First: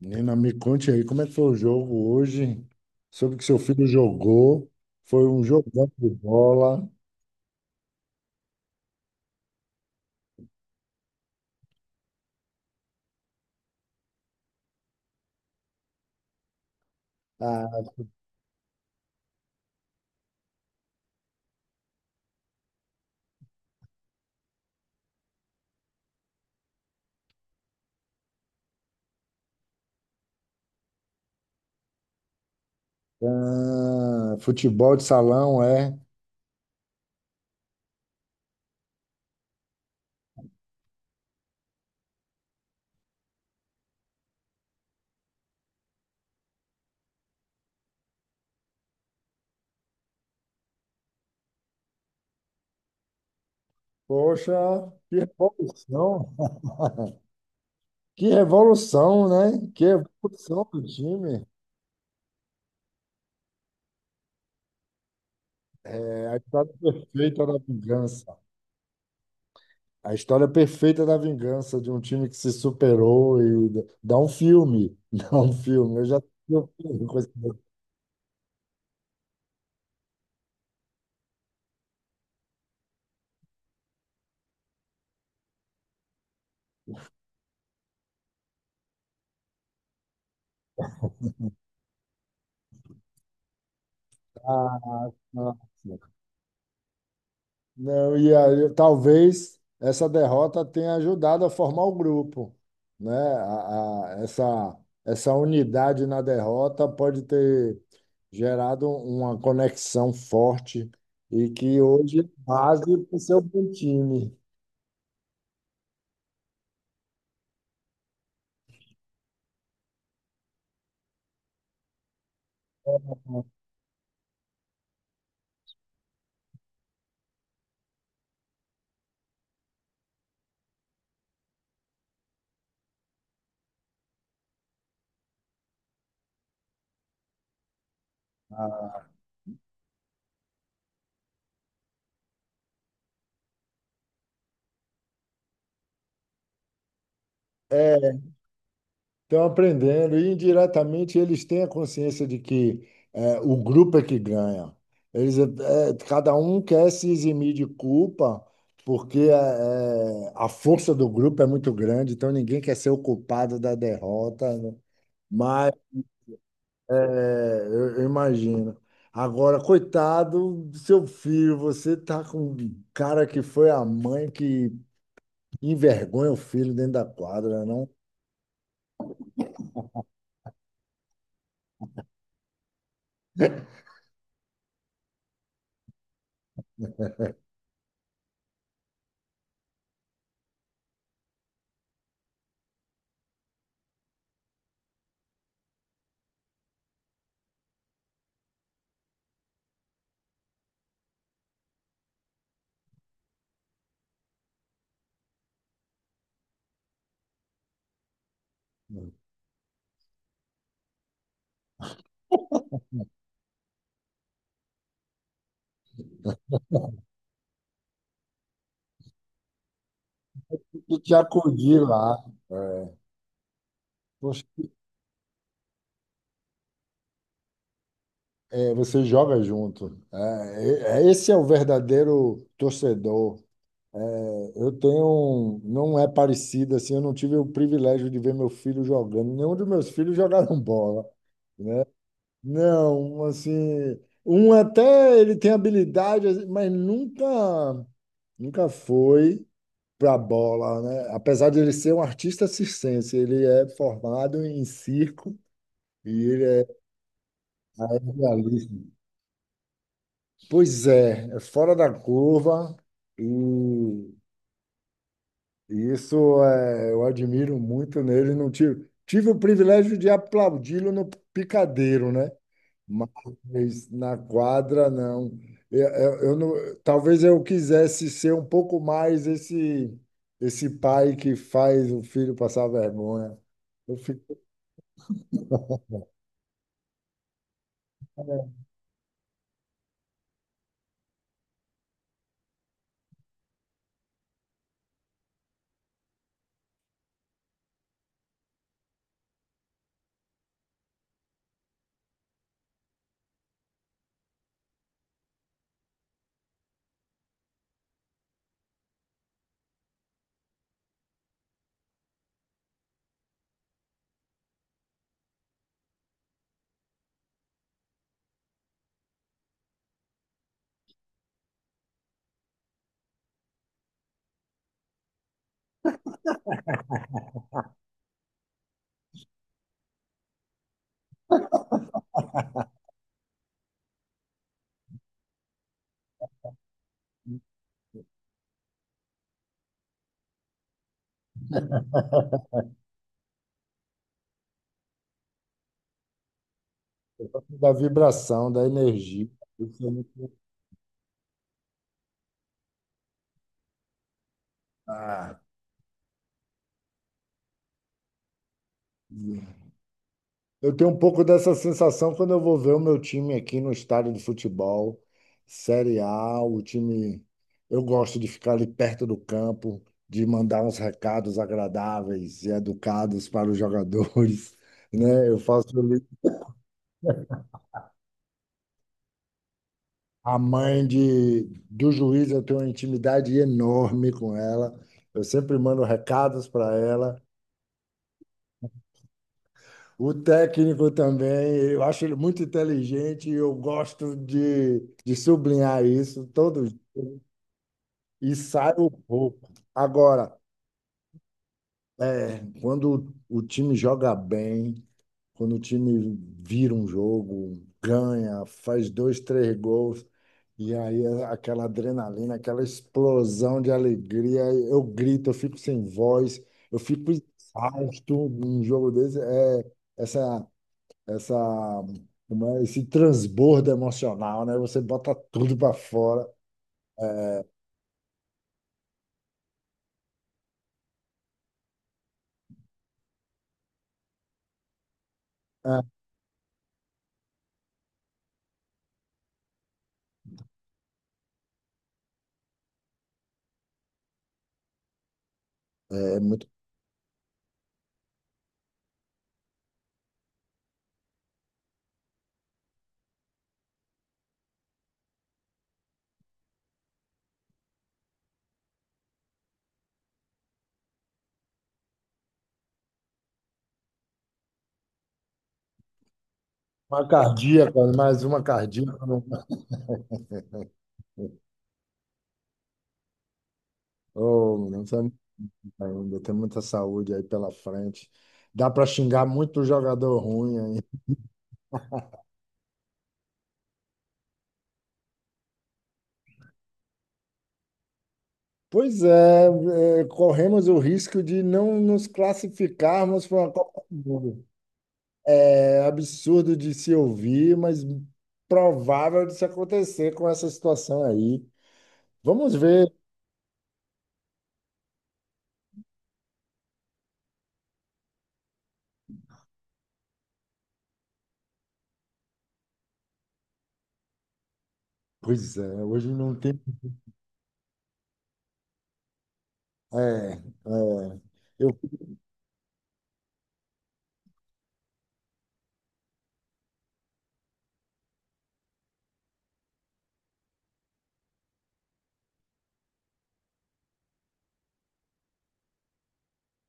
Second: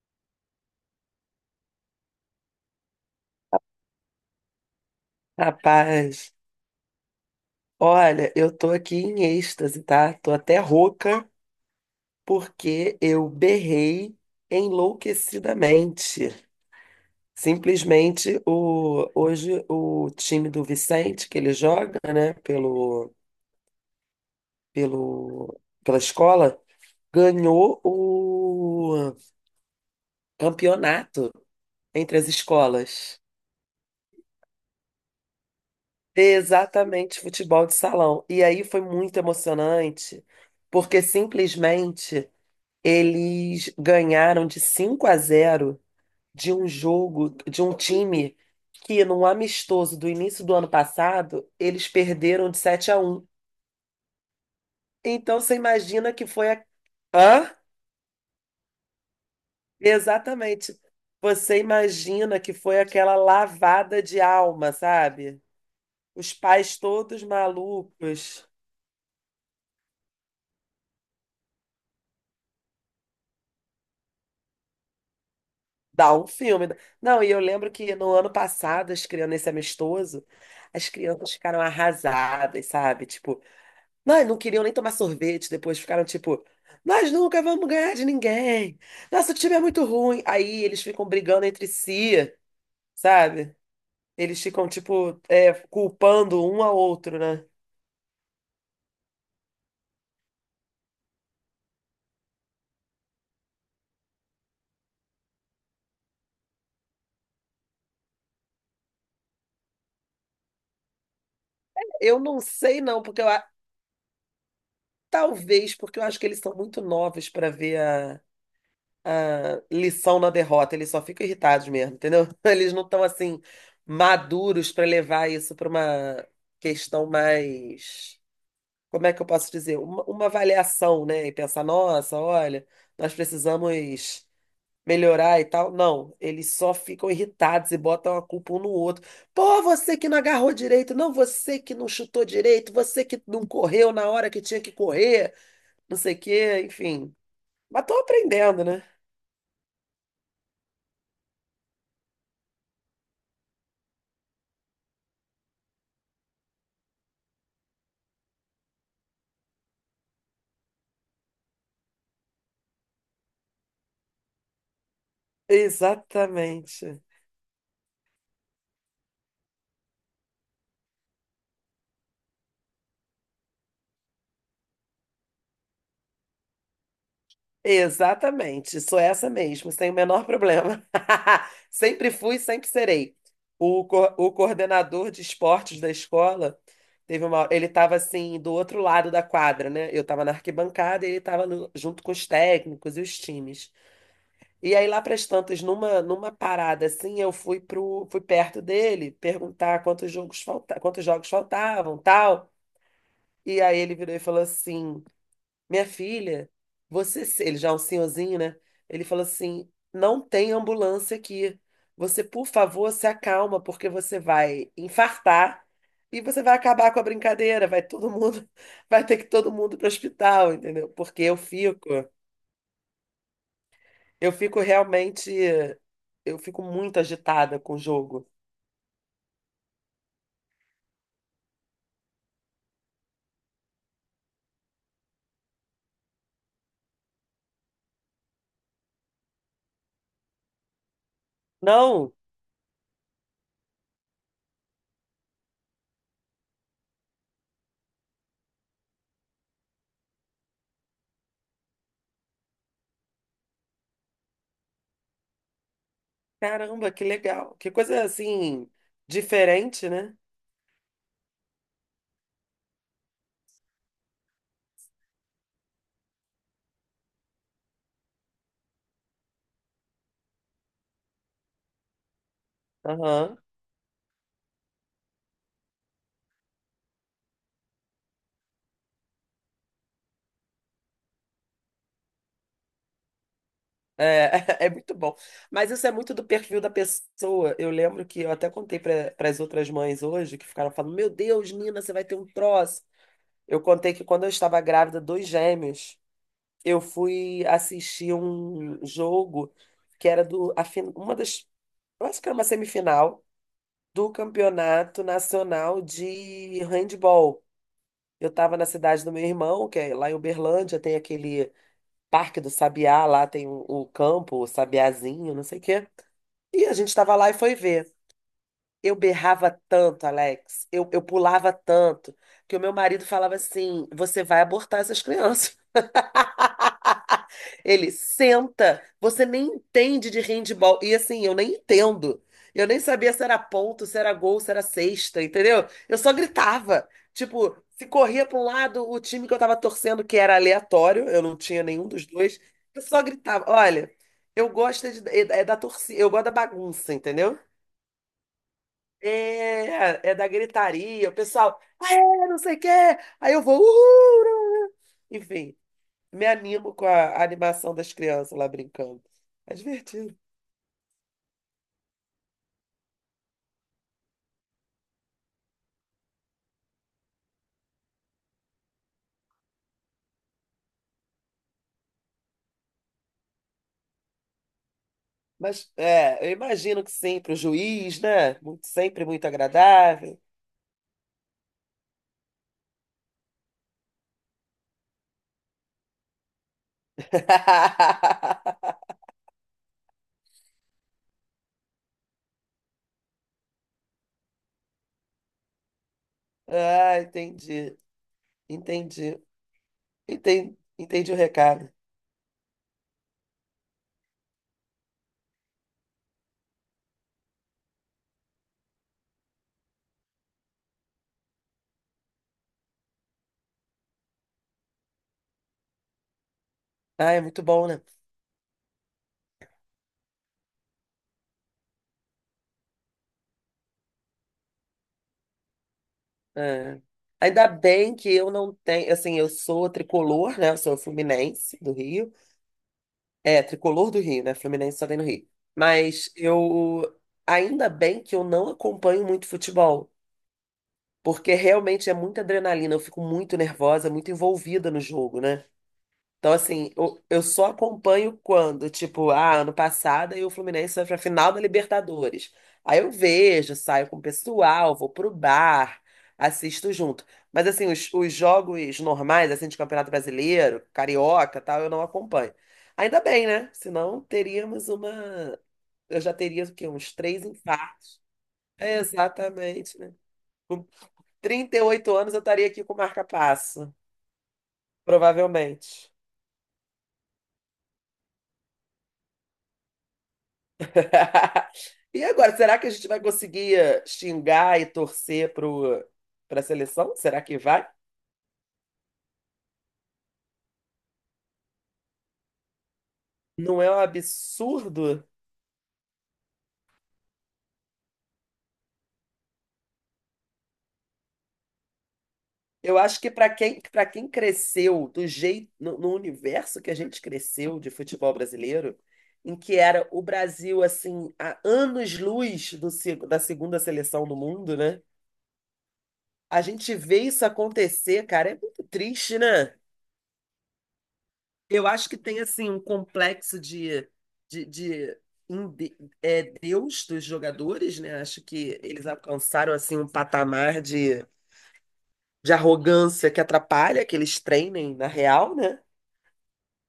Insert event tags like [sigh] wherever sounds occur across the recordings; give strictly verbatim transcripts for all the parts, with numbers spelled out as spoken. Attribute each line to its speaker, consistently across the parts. Speaker 1: Nina, me conte aí como é que foi o jogo hoje. Soube que seu filho jogou, foi um jogão de
Speaker 2: Rapaz,
Speaker 1: bola.
Speaker 2: olha, eu tô aqui em êxtase, tá? Tô até rouca porque eu berrei enlouquecidamente.
Speaker 1: Ah,
Speaker 2: Simplesmente o, hoje o time do Vicente, que ele joga, né, pelo, pelo, pela escola, ganhou o campeonato entre as escolas.
Speaker 1: futebol de salão, é.
Speaker 2: Exatamente, futebol de salão. E aí foi muito emocionante, porque simplesmente. Eles ganharam de cinco a zero de um jogo, de um time que, num amistoso do início do ano passado, eles perderam de sete a um.
Speaker 1: Poxa, que
Speaker 2: Então você imagina que
Speaker 1: revolução,
Speaker 2: foi a...
Speaker 1: [laughs]
Speaker 2: Hã?
Speaker 1: que revolução, né? Que revolução
Speaker 2: Exatamente.
Speaker 1: do time.
Speaker 2: Você imagina que foi aquela lavada de alma, sabe?
Speaker 1: É
Speaker 2: Os
Speaker 1: a história
Speaker 2: pais todos
Speaker 1: perfeita da vingança.
Speaker 2: malucos.
Speaker 1: A história perfeita da vingança de um time que se superou e dá um filme, [laughs] dá um filme. Eu
Speaker 2: Dá
Speaker 1: já
Speaker 2: um
Speaker 1: assisti o
Speaker 2: filme.
Speaker 1: filme com
Speaker 2: Não,
Speaker 1: esse
Speaker 2: e eu
Speaker 1: detalhe.
Speaker 2: lembro que no ano passado, as crianças, nesse amistoso, as crianças ficaram arrasadas, sabe? Tipo, nós não queriam nem tomar sorvete depois, ficaram tipo, nós nunca vamos ganhar de ninguém. Nosso time é muito ruim. Aí eles ficam brigando entre si, sabe? Eles ficam, tipo, é, culpando um ao outro, né?
Speaker 1: Não, e aí, talvez essa derrota tenha ajudado a formar o grupo, né? A, a- essa, essa unidade na derrota pode ter gerado uma conexão forte e que
Speaker 2: Eu
Speaker 1: hoje é
Speaker 2: não sei,
Speaker 1: base
Speaker 2: não,
Speaker 1: para o
Speaker 2: porque eu,
Speaker 1: seu
Speaker 2: a-
Speaker 1: bom time.
Speaker 2: talvez porque eu acho que eles são muito novos para ver a, a lição na derrota. Eles só ficam irritados mesmo, entendeu? [laughs] Eles não estão assim maduros para levar isso para uma questão mais, como é que eu posso dizer? Uma, uma avaliação, né? E pensar, nossa, olha, nós precisamos melhorar e tal. Não, eles só ficam irritados e botam a culpa um no outro. Pô, você que não agarrou direito, não, você que não chutou direito, você que não correu na hora que tinha que correr, não sei o quê, enfim. Mas tô aprendendo, né?
Speaker 1: Estão aprendendo e indiretamente eles têm a consciência de que é, o grupo é que ganha. Eles, é, cada um quer se eximir de culpa porque é, é, a força do grupo é muito grande, então ninguém quer ser o culpado da derrota, né? Mas é,
Speaker 2: Exatamente.
Speaker 1: eu, eu imagino. Agora, coitado do seu filho, você tá com um cara que foi a mãe que envergonha o filho dentro da quadra, né? Não?
Speaker 2: Exatamente, sou essa mesmo, sem o menor problema. [laughs] Sempre fui, sempre serei. O, co- o coordenador de esportes da escola teve uma, ele estava assim do outro lado da quadra, né? Eu estava na arquibancada e ele estava junto com os técnicos e os times. E aí lá para as tantas, numa numa parada assim, eu fui pro fui perto dele perguntar quantos jogos falta, quantos jogos faltavam, tal. E aí ele virou e falou assim: minha filha, você, se- ele já é um senhorzinho, né? Ele falou assim: não tem ambulância aqui. Você, por favor, se acalma, porque você vai infartar e você vai acabar com a brincadeira. Vai todo mundo, [laughs] vai ter que todo mundo para o hospital, entendeu?
Speaker 1: E te
Speaker 2: Porque eu
Speaker 1: acudir
Speaker 2: fico,
Speaker 1: lá. É.
Speaker 2: eu fico
Speaker 1: Você
Speaker 2: realmente, eu fico muito agitada com o jogo.
Speaker 1: é, você joga junto. É, é- é, esse é o verdadeiro torcedor. É, eu tenho, um- não é parecido assim. Eu não tive o privilégio de ver meu filho jogando. Nenhum dos meus filhos jogaram bola.
Speaker 2: Não,
Speaker 1: Não, assim, um até ele tem habilidade, assim, mas nunca, nunca foi para bola, né? Apesar de ele ser um artista circense, ele é formado em circo e ele é
Speaker 2: caramba, que legal, que coisa assim
Speaker 1: aerialista.
Speaker 2: diferente, né?
Speaker 1: Pois é, é fora da curva e, e isso é, eu admiro muito nele. Não tive, tive o privilégio de aplaudi-lo no picadeiro, né?
Speaker 2: Aham.
Speaker 1: Mas na quadra, não. Eu, eu, eu não. Talvez eu quisesse ser um pouco mais esse, esse pai que faz o filho passar vergonha. Eu
Speaker 2: É,
Speaker 1: fico
Speaker 2: [laughs] é muito bom. Mas isso é muito do perfil da pessoa. Eu lembro que eu até contei para as outras mães hoje, que ficaram falando: Meu Deus, Nina, você vai ter um troço. Eu contei que quando eu estava grávida dos gêmeos, eu fui assistir um jogo que era do, a fin- uma das, eu acho que era uma semifinal do Campeonato Nacional de Handball. Eu estava na cidade do meu irmão, que é lá em Uberlândia, tem aquele Parque do Sabiá, lá tem o, o campo, o Sabiazinho, não sei o quê. E a gente estava lá e foi ver. Eu berrava tanto, Alex, eu, eu pulava tanto, que o meu marido falava assim: você vai abortar essas crianças. [laughs] Ele senta, você nem entende de handball. E assim, eu nem entendo. Eu nem sabia se era ponto, se era gol, se era cesta, entendeu? Eu só gritava. Tipo, se corria para um lado, o time que eu tava torcendo, que era aleatório, eu não tinha nenhum dos dois,
Speaker 1: [laughs]
Speaker 2: eu só gritava. Olha, eu gosto é de- é é da torcida, eu gosto da bagunça, entendeu?
Speaker 1: da vibração, da energia. Isso é
Speaker 2: É, é da
Speaker 1: muito.
Speaker 2: gritaria, o pessoal, é, não sei o quê. Aí eu vou, uhul!
Speaker 1: Ah,
Speaker 2: Enfim, me animo com a animação das crianças lá brincando. É divertido.
Speaker 1: eu tenho um pouco dessa sensação quando eu vou ver o meu time aqui no estádio de futebol, Série A, o time. Eu gosto de ficar ali perto do campo, de mandar uns recados agradáveis e educados para os jogadores, [laughs] né? Eu
Speaker 2: Mas
Speaker 1: faço ali.
Speaker 2: é, eu imagino que sempre o juiz, né? Muito, sempre muito agradável.
Speaker 1: A mãe de, do juiz, eu tenho uma intimidade enorme com ela. Eu sempre mando recados para ela.
Speaker 2: [laughs]
Speaker 1: O técnico também, eu acho ele muito inteligente e eu gosto de, de sublinhar isso todo
Speaker 2: Ah, entendi.
Speaker 1: e saio
Speaker 2: Entendi.
Speaker 1: pouco. Agora,
Speaker 2: Entendi, entendi o recado.
Speaker 1: é, quando o time joga bem, quando o time vira um jogo, ganha, faz dois, três gols, e aí é aquela adrenalina, aquela explosão de alegria, eu grito, eu fico sem voz, eu fico
Speaker 2: Ah, é muito bom, né?
Speaker 1: exausto num jogo desse. É essa, essa, como é, esse transbordo emocional, né? Você bota tudo para fora.
Speaker 2: É. Ainda bem que eu não tenho, assim, eu sou tricolor, né? Eu sou fluminense do Rio. É, tricolor do Rio, né? Fluminense só tem no Rio. Mas eu. Ainda bem que eu não acompanho muito futebol, porque realmente é muita adrenalina, eu fico muito nervosa, muito envolvida no jogo, né?
Speaker 1: É, é
Speaker 2: Então,
Speaker 1: muito.
Speaker 2: assim, eu, eu só acompanho quando, tipo, ah, ano passado aí o Fluminense foi pra final da Libertadores. Aí eu vejo, saio com o pessoal, vou pro bar, assisto junto. Mas, assim, os, os jogos normais, assim, de Campeonato Brasileiro, Carioca, tal, eu não acompanho. Ainda bem, né? Senão teríamos uma... Eu já teria, o quê? Uns
Speaker 1: Uma
Speaker 2: três
Speaker 1: cardíaca,
Speaker 2: infartos.
Speaker 1: mais uma
Speaker 2: É,
Speaker 1: cardíaca. não-
Speaker 2: exatamente, né? Com trinta e oito anos eu estaria aqui com marca-passo,
Speaker 1: Oh, não sei
Speaker 2: provavelmente.
Speaker 1: ainda, tem muita saúde aí pela frente. Dá para xingar muito jogador ruim aí.
Speaker 2: [laughs] E agora, será que a gente vai conseguir eh, xingar e torcer pro, pra seleção? Será que vai?
Speaker 1: Pois é, é, corremos o risco de não nos classificarmos para uma
Speaker 2: Não é um
Speaker 1: Copa do Mundo.
Speaker 2: absurdo?
Speaker 1: É absurdo de se ouvir, mas provável de se acontecer com essa situação aí. Vamos
Speaker 2: Eu
Speaker 1: ver.
Speaker 2: acho que para quem, para quem cresceu do jeito, no, no universo que a gente cresceu de futebol brasileiro, em que era o Brasil, assim, a anos-luz do se- da segunda seleção do mundo, né?
Speaker 1: Pois é, hoje não
Speaker 2: A
Speaker 1: tem.
Speaker 2: gente vê isso acontecer, cara, é muito triste, né?
Speaker 1: É, é.
Speaker 2: Eu
Speaker 1: Eu
Speaker 2: acho que tem assim um complexo de, de, de, em de- é, Deus dos jogadores, né? Acho que eles alcançaram assim um patamar de, de arrogância que atrapalha que eles treinem na real, né?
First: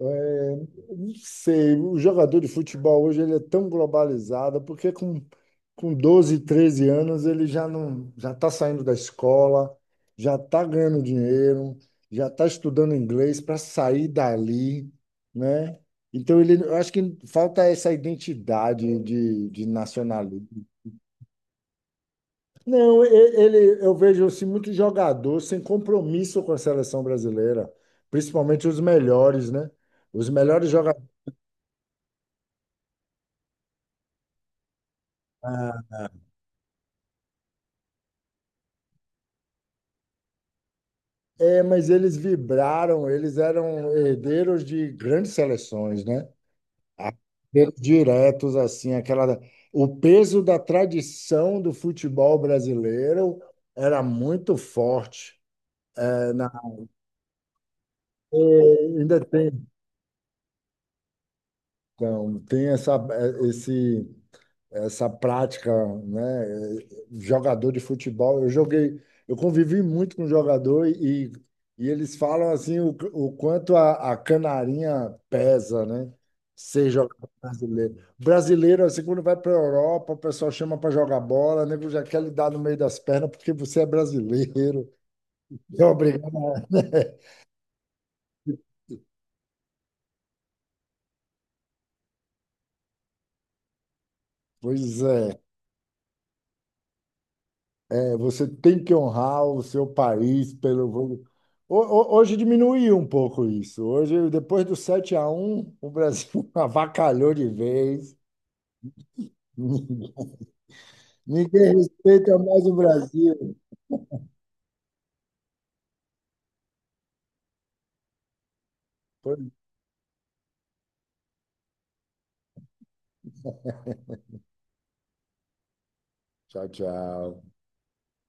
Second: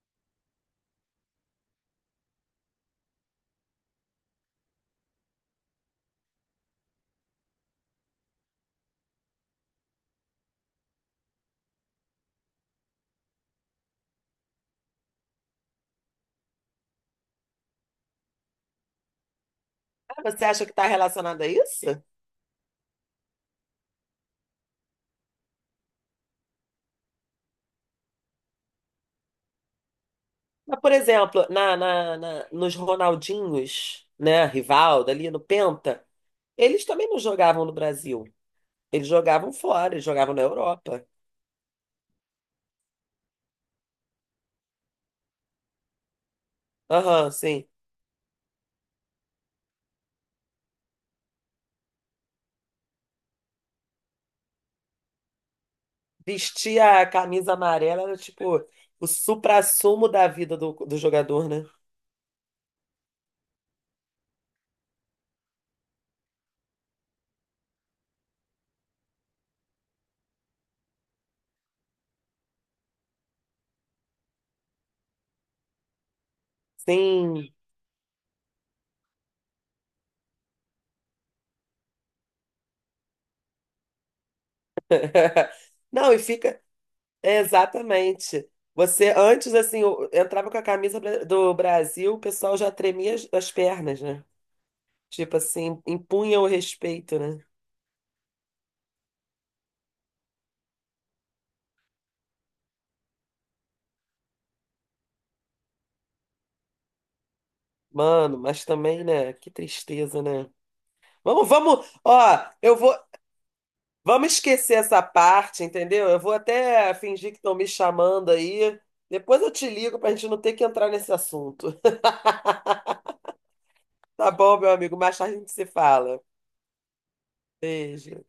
Speaker 1: É, não sei, o jogador de futebol hoje ele é tão globalizado, porque com, com doze treze anos ele já não já está saindo da escola, já está ganhando dinheiro, já está estudando inglês para sair dali, né? Então ele, eu acho que falta essa identidade de, de
Speaker 2: Ah, você acha
Speaker 1: nacionalismo.
Speaker 2: que está relacionado a isso?
Speaker 1: Não, e- ele, eu vejo assim, muito jogador sem compromisso com a seleção brasileira, principalmente os melhores, né? Os melhores
Speaker 2: Mas, por
Speaker 1: jogadores.
Speaker 2: exemplo, na, na, na- nos Ronaldinhos, né? Rivaldo ali no Penta, eles também não jogavam no Brasil. Eles jogavam fora, eles jogavam na Europa.
Speaker 1: É, mas eles vibraram, eles eram herdeiros de grandes seleções, né? Ah,
Speaker 2: Aham, sim.
Speaker 1: herdeiros diretos, assim, aquela. O peso da tradição do futebol brasileiro era muito forte. É,
Speaker 2: Vestir a camisa amarela era tipo o
Speaker 1: ainda tem,
Speaker 2: suprassumo da vida do, do jogador, né?
Speaker 1: então, tem essa, é, esse essa prática, né? Jogador de futebol, eu joguei, eu convivi muito com jogador e, e eles falam assim o, o quanto a, a canarinha pesa, né? Ser jogador
Speaker 2: Sim.
Speaker 1: brasileiro. Brasileiro, assim, quando vai para a Europa, o pessoal chama para jogar bola, o nego já quer lhe dar no meio das pernas porque você é brasileiro. [laughs]
Speaker 2: [laughs]
Speaker 1: É
Speaker 2: Não, e
Speaker 1: obrigado.
Speaker 2: fica.
Speaker 1: Né?
Speaker 2: É, exatamente. Você, antes, assim, eu entrava com a camisa bra- do Brasil, o pessoal já tremia as as pernas, né?
Speaker 1: Pois
Speaker 2: Tipo
Speaker 1: é.
Speaker 2: assim, impunha o respeito, né?
Speaker 1: É, você tem que honrar o seu país pelo. Ho- ho- Hoje diminuiu um pouco isso. Hoje, depois do sete a um o Brasil [laughs] avacalhou de vez.
Speaker 2: Mano, mas também, né? Que tristeza,
Speaker 1: [laughs]
Speaker 2: né? Vamos,
Speaker 1: Ninguém
Speaker 2: vamos.
Speaker 1: respeita
Speaker 2: Ó,
Speaker 1: mais o
Speaker 2: eu vou,
Speaker 1: Brasil.
Speaker 2: vamos esquecer essa parte, entendeu? Eu vou até fingir que estão me chamando aí. Depois
Speaker 1: Pois,
Speaker 2: eu te ligo para a gente não ter que entrar nesse assunto. Tá bom, meu amigo? Mais tarde a gente se fala.
Speaker 1: tchau, tchau.
Speaker 2: Beijo.